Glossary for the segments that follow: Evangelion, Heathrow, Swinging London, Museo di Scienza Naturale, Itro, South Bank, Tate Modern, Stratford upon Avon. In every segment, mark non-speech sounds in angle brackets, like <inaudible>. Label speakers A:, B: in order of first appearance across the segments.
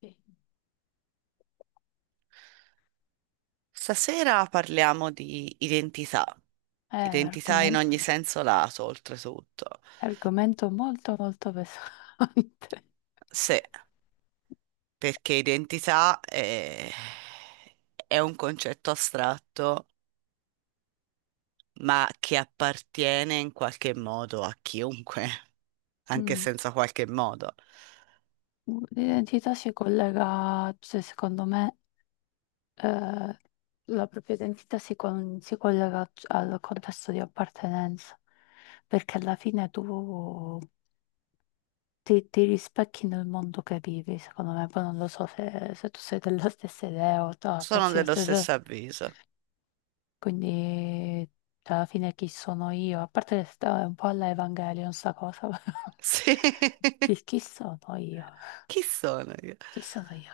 A: Sì.
B: Stasera parliamo di identità,
A: È
B: identità in
A: argomento,
B: ogni senso lato, oltretutto.
A: è argomento molto molto pesante. <laughs>
B: Sì, perché identità è un concetto astratto, ma che appartiene in qualche modo a chiunque, <laughs> anche
A: Mm.
B: senza qualche modo.
A: L'identità si collega, cioè, secondo me, eh, la propria identità si, si collega al contesto di appartenenza, perché alla fine tu ti rispecchi nel mondo che vivi, secondo me. Poi non lo so se tu sei della <laughs> stessa idea o
B: Sono
A: pensi lo
B: dello
A: stesso.
B: stesso avviso.
A: Quindi, cioè, alla fine, chi sono io? A parte che sta un po' alla Evangelion, sta cosa. <laughs>
B: Sì, <laughs>
A: Chi sono io?
B: chi sono io?
A: Chi sono io?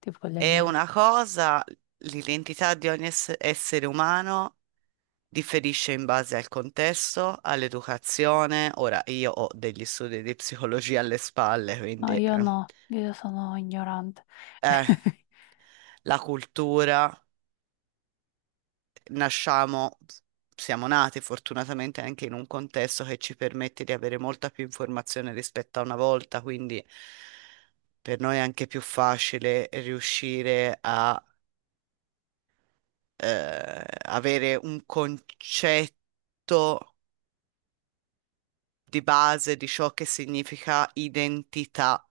A: Tipo le
B: È
A: mille.
B: una cosa, l'identità di ogni essere umano differisce in base al contesto, all'educazione. Ora, io ho degli studi di psicologia alle spalle,
A: No,
B: quindi
A: io no, io sono ignorante.
B: eh,
A: <laughs>
B: la cultura, nasciamo, siamo nati fortunatamente anche in un contesto che ci permette di avere molta più informazione rispetto a una volta, quindi per noi è anche più facile riuscire a avere un concetto di base di ciò che significa identità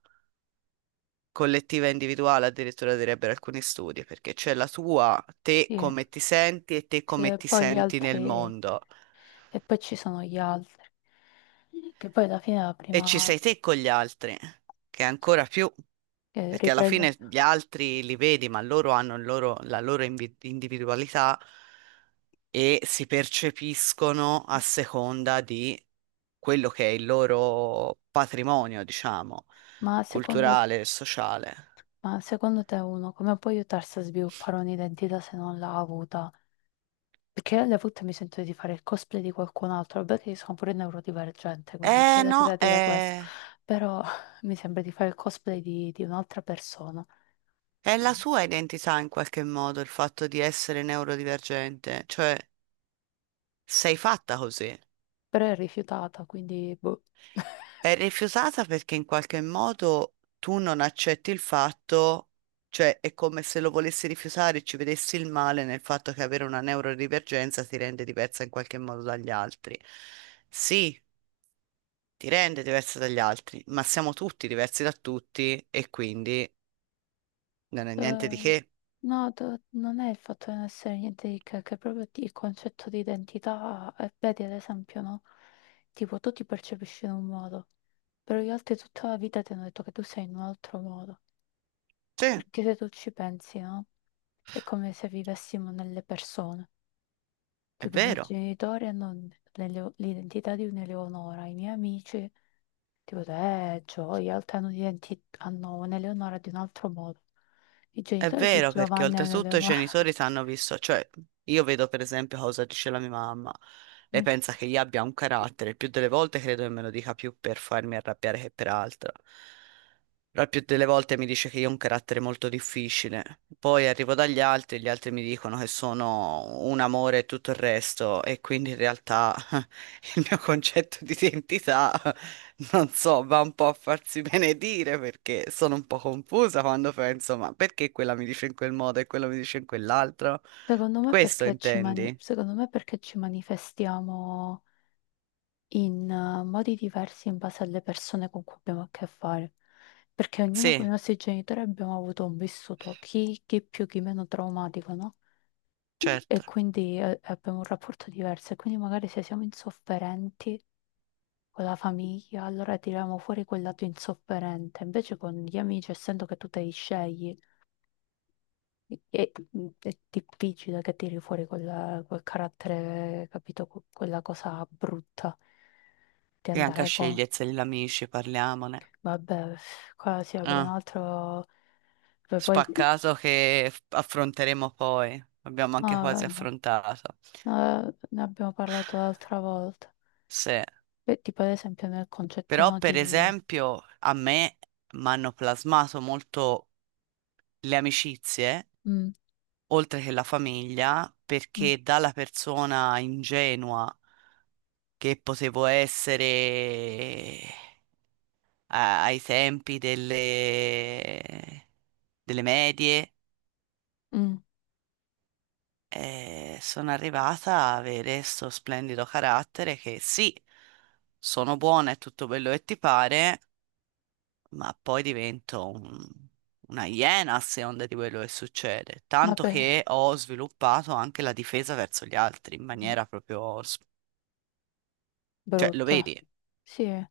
B: collettiva e individuale, addirittura direbbero alcuni studi, perché c'è la tua, te
A: Sì,
B: come ti senti e te
A: sì,
B: come
A: e
B: ti
A: poi gli
B: senti nel
A: altri,
B: mondo.
A: e poi ci sono gli altri, che poi alla fine la
B: E ci
A: prima
B: sei te con gli altri, che è ancora più, perché alla
A: riprende.
B: fine gli altri li vedi, ma loro hanno il la loro individualità e si percepiscono a seconda di quello che è il loro patrimonio, diciamo,
A: Ma secondo
B: culturale e sociale.
A: Ma secondo te uno come può aiutarsi a sviluppare un'identità se non l'ha avuta? Perché alle volte mi sento di fare il cosplay di qualcun altro, vabbè che io sono pure neurodivergente, quindi
B: Eh
A: c'è anche da
B: no,
A: dire questo,
B: eh.
A: però <laughs> mi sembra di fare il cosplay di un'altra persona,
B: È la sua identità in qualche modo il fatto di essere neurodivergente, cioè sei fatta così.
A: però è rifiutata, quindi boh.
B: È
A: <laughs>
B: rifiutata perché in qualche modo tu non accetti il fatto, cioè è come se lo volessi rifiutare e ci vedessi il male nel fatto che avere una neurodivergenza ti rende diversa in qualche modo dagli altri. Sì, ti rende diversa dagli altri, ma siamo tutti diversi da tutti e quindi non è niente di
A: Eh,
B: che.
A: no, non è il fatto di non essere niente di che è proprio il concetto di identità, vedi ad esempio, no? Tipo tu ti percepisci in un modo, però gli altri tutta la vita ti hanno detto che tu sei in un altro modo,
B: Sì, è
A: perché se tu ci pensi, no? È come se vivessimo nelle persone, tipo i miei
B: vero.
A: genitori hanno l'identità di un'Eleonora, i miei amici. Tipo, gioia, Altano di Enti hanno un'Eleonora di un altro modo. I
B: È
A: genitori di
B: vero perché
A: Giovanni hanno
B: oltretutto i
A: Eleonora.
B: genitori sanno visto, cioè io vedo per esempio cosa dice la mia mamma, lei pensa
A: <laughs>
B: che io abbia un carattere, il più delle volte credo che me lo dica più per farmi arrabbiare che per altro. La più delle volte mi dice che io ho un carattere molto difficile, poi arrivo dagli altri, gli altri mi dicono che sono un amore e tutto il resto, e quindi in realtà <laughs> il mio concetto di identità, <laughs> non so, va un po' a farsi <laughs> benedire perché sono un po' confusa quando penso, ma perché quella mi dice in quel modo e quello mi dice in quell'altro? Questo intendi?
A: Secondo me perché ci manifestiamo in modi diversi in base alle persone con cui abbiamo a che fare. Perché ognuno con i
B: Sì,
A: nostri genitori abbiamo avuto un vissuto, chi più, chi meno traumatico, no? E
B: certo.
A: quindi abbiamo un rapporto diverso. E quindi magari se siamo insofferenti con la famiglia, allora tiriamo fuori quel lato insofferente. Invece con gli amici, essendo che tu te li scegli, è difficile che tiri fuori quel carattere, capito? Quella cosa brutta di
B: E anche a
A: andare con...
B: sceglierseli gli amici, parliamone.
A: Vabbè, qua si apre un
B: Ah,
A: altro... Beh, poi...
B: spaccato che affronteremo poi. Abbiamo
A: No,
B: anche quasi
A: vabbè.
B: affrontato.
A: No, ne abbiamo parlato l'altra volta.
B: Sì.
A: E tipo ad esempio nel concetto
B: Però,
A: no di...
B: per esempio, a me mi hanno plasmato molto le amicizie,
A: Mm,
B: oltre che la famiglia,
A: mm,
B: perché dalla persona ingenua che potevo essere ai tempi delle medie,
A: mm,
B: e sono arrivata a avere questo splendido carattere che sì, sono buona e tutto quello che ti pare, ma poi divento una iena a seconda di quello che succede.
A: ma
B: Tanto
A: per...
B: che ho sviluppato anche la difesa verso gli altri in maniera proprio... Cioè, lo
A: Brutta.
B: vedi?
A: Sì.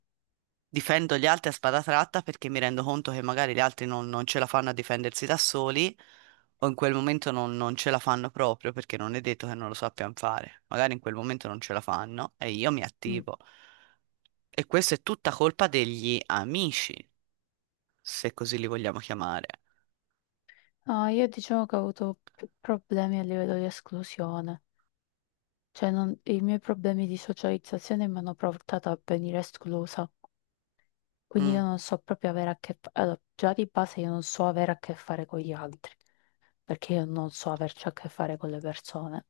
B: Difendo gli altri a spada tratta perché mi rendo conto che magari gli altri non ce la fanno a difendersi da soli o in quel momento non ce la fanno proprio perché non è detto che non lo sappiano fare. Magari in quel momento non ce la fanno e io mi
A: Mm.
B: attivo. E questa è tutta colpa degli amici, se così li vogliamo chiamare.
A: No, io diciamo che ho avuto più problemi a livello di esclusione, cioè i miei problemi di socializzazione mi hanno portato a venire esclusa, quindi io
B: Mm,
A: non so proprio avere a che fare, allora, già di base io non so avere a che fare con gli altri, perché io non so averci a che fare con le persone.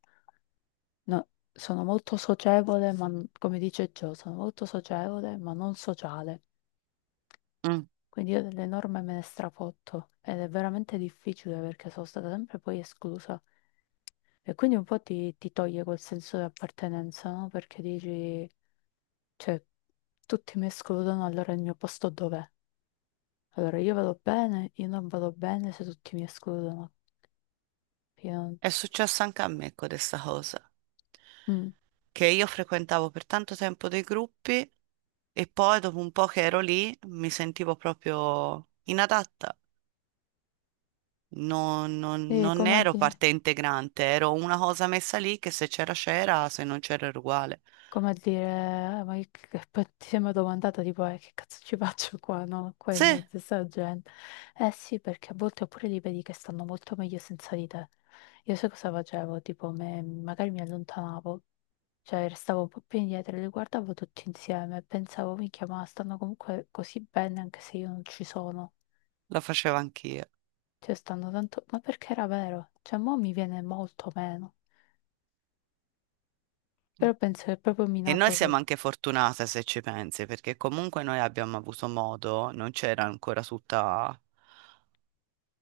A: No, sono molto socievole, ma come dice Gio, sono molto socievole, ma non sociale.
B: mm.
A: Quindi io delle norme me ne strafotto ed è veramente difficile perché sono stata sempre poi esclusa. E quindi un po' ti toglie quel senso di appartenenza, no? Perché dici, cioè, tutti mi escludono, allora il mio posto dov'è? Allora io vado bene, io non vado bene se tutti mi escludono. Io non-
B: È successo anche a me con questa cosa,
A: Mm.
B: che io frequentavo per tanto tempo dei gruppi e poi dopo un po' che ero lì mi sentivo proprio inadatta. Non, non-
A: E
B: non ero parte integrante, ero una cosa messa lì che se c'era c'era, se non c'era era uguale.
A: come a dire, ma poi ti sembra domandata tipo, che cazzo ci <laughs> faccio qua, no? Qua
B: Sì,
A: in mezzo a sta gente. Eh sì, perché a volte oppure li vedi che stanno molto meglio senza di te. Io sai cosa facevo? Tipo, magari mi allontanavo, cioè restavo un po' più indietro e li guardavo tutti insieme e pensavo, minchia, ma stanno comunque così bene anche se io non ci sono.
B: lo facevo anch'io.
A: Cioè stanno tanto... Ma perché era vero? Cioè, mo mi viene molto meno. Però penso che è proprio
B: E noi
A: minato... per-
B: siamo anche fortunate se ci pensi, perché comunque noi abbiamo avuto modo, non c'era ancora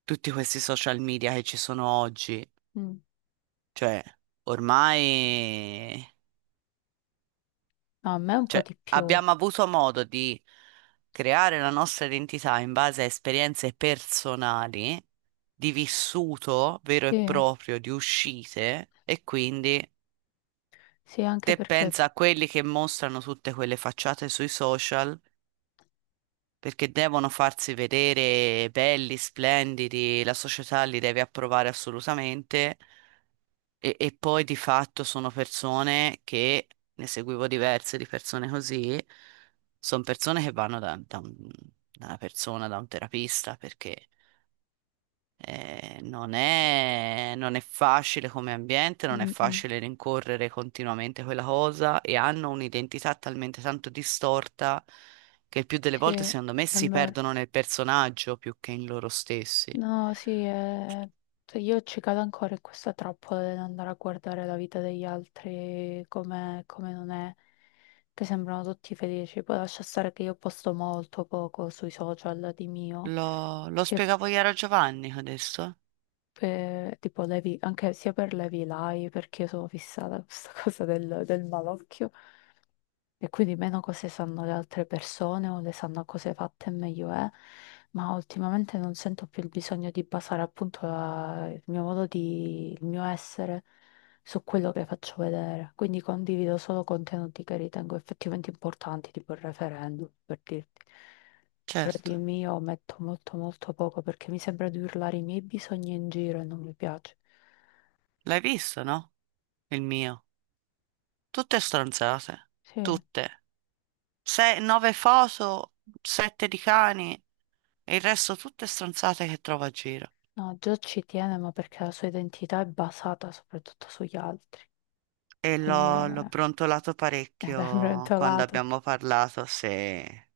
B: tutti questi social media che ci sono oggi.
A: Mm.
B: Cioè, ormai,
A: No, a me un po'
B: cioè,
A: di più.
B: abbiamo avuto modo di creare la nostra identità in base a esperienze personali, di vissuto vero e
A: Sì.
B: proprio, di uscite, e quindi
A: Sì, anche
B: te
A: perché,
B: pensa a quelli che mostrano tutte quelle facciate sui social perché devono farsi vedere belli, splendidi, la società li deve approvare assolutamente. E poi di fatto sono persone che, ne seguivo diverse di persone così, sono persone che vanno da una persona, da un terapista, perché non è facile come ambiente, non è
A: mm, mm,
B: facile rincorrere continuamente quella cosa e hanno un'identità talmente tanto distorta che il più delle
A: sì,
B: volte,
A: è
B: secondo me, si
A: vero.
B: perdono nel personaggio più che in loro stessi.
A: No, sì, cioè, io ci cado ancora in questa trappola dell'andare a guardare la vita degli altri come non è, che sembrano tutti felici. Poi lascia stare che io posto molto poco sui social di mio,
B: Lo
A: sia
B: spiegavo ieri a Giovanni adesso?
A: per, tipo, anche sia per le live, perché io sono fissata a questa <laughs> cosa del malocchio. E quindi meno cose sanno le altre persone o le sanno cose fatte meglio è, ma ultimamente non sento più il bisogno di basare appunto il mio modo di, il mio essere su quello che faccio vedere. Quindi condivido solo contenuti che ritengo effettivamente importanti, tipo il referendum, per dirti. Però di
B: Certo.
A: mio metto molto molto poco perché mi sembra di urlare i miei bisogni in giro e non mi piace.
B: L'hai visto, no? Il mio. Tutte stronzate.
A: Sì, no,
B: Tutte. Nove foto, sette di cani e il resto tutte stronzate che trovo a giro.
A: già ci tiene, ma perché la sua identità è basata soprattutto sugli altri.
B: E
A: Quindi
B: l'ho brontolato
A: <laughs> è
B: parecchio quando
A: brontolato,
B: abbiamo parlato, se...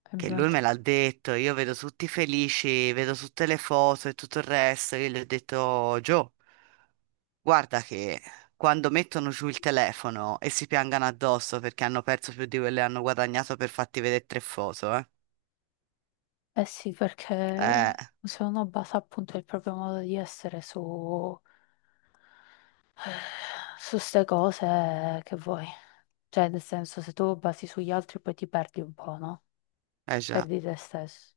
A: è
B: Che lui me
A: brontolato.
B: l'ha detto, io vedo tutti felici, vedo tutte le foto e tutto il resto, io gli ho detto, Gio, guarda che quando mettono giù il telefono e si piangano addosso perché hanno perso più di quello che hanno guadagnato per farti vedere tre foto, eh.
A: Eh sì,
B: É,
A: perché se uno basa appunto il proprio modo di essere su <sighs> su ste cose che vuoi. Cioè, nel senso, se tu basi sugli altri poi ti perdi un po', no?
B: é já.
A: Perdi te stesso.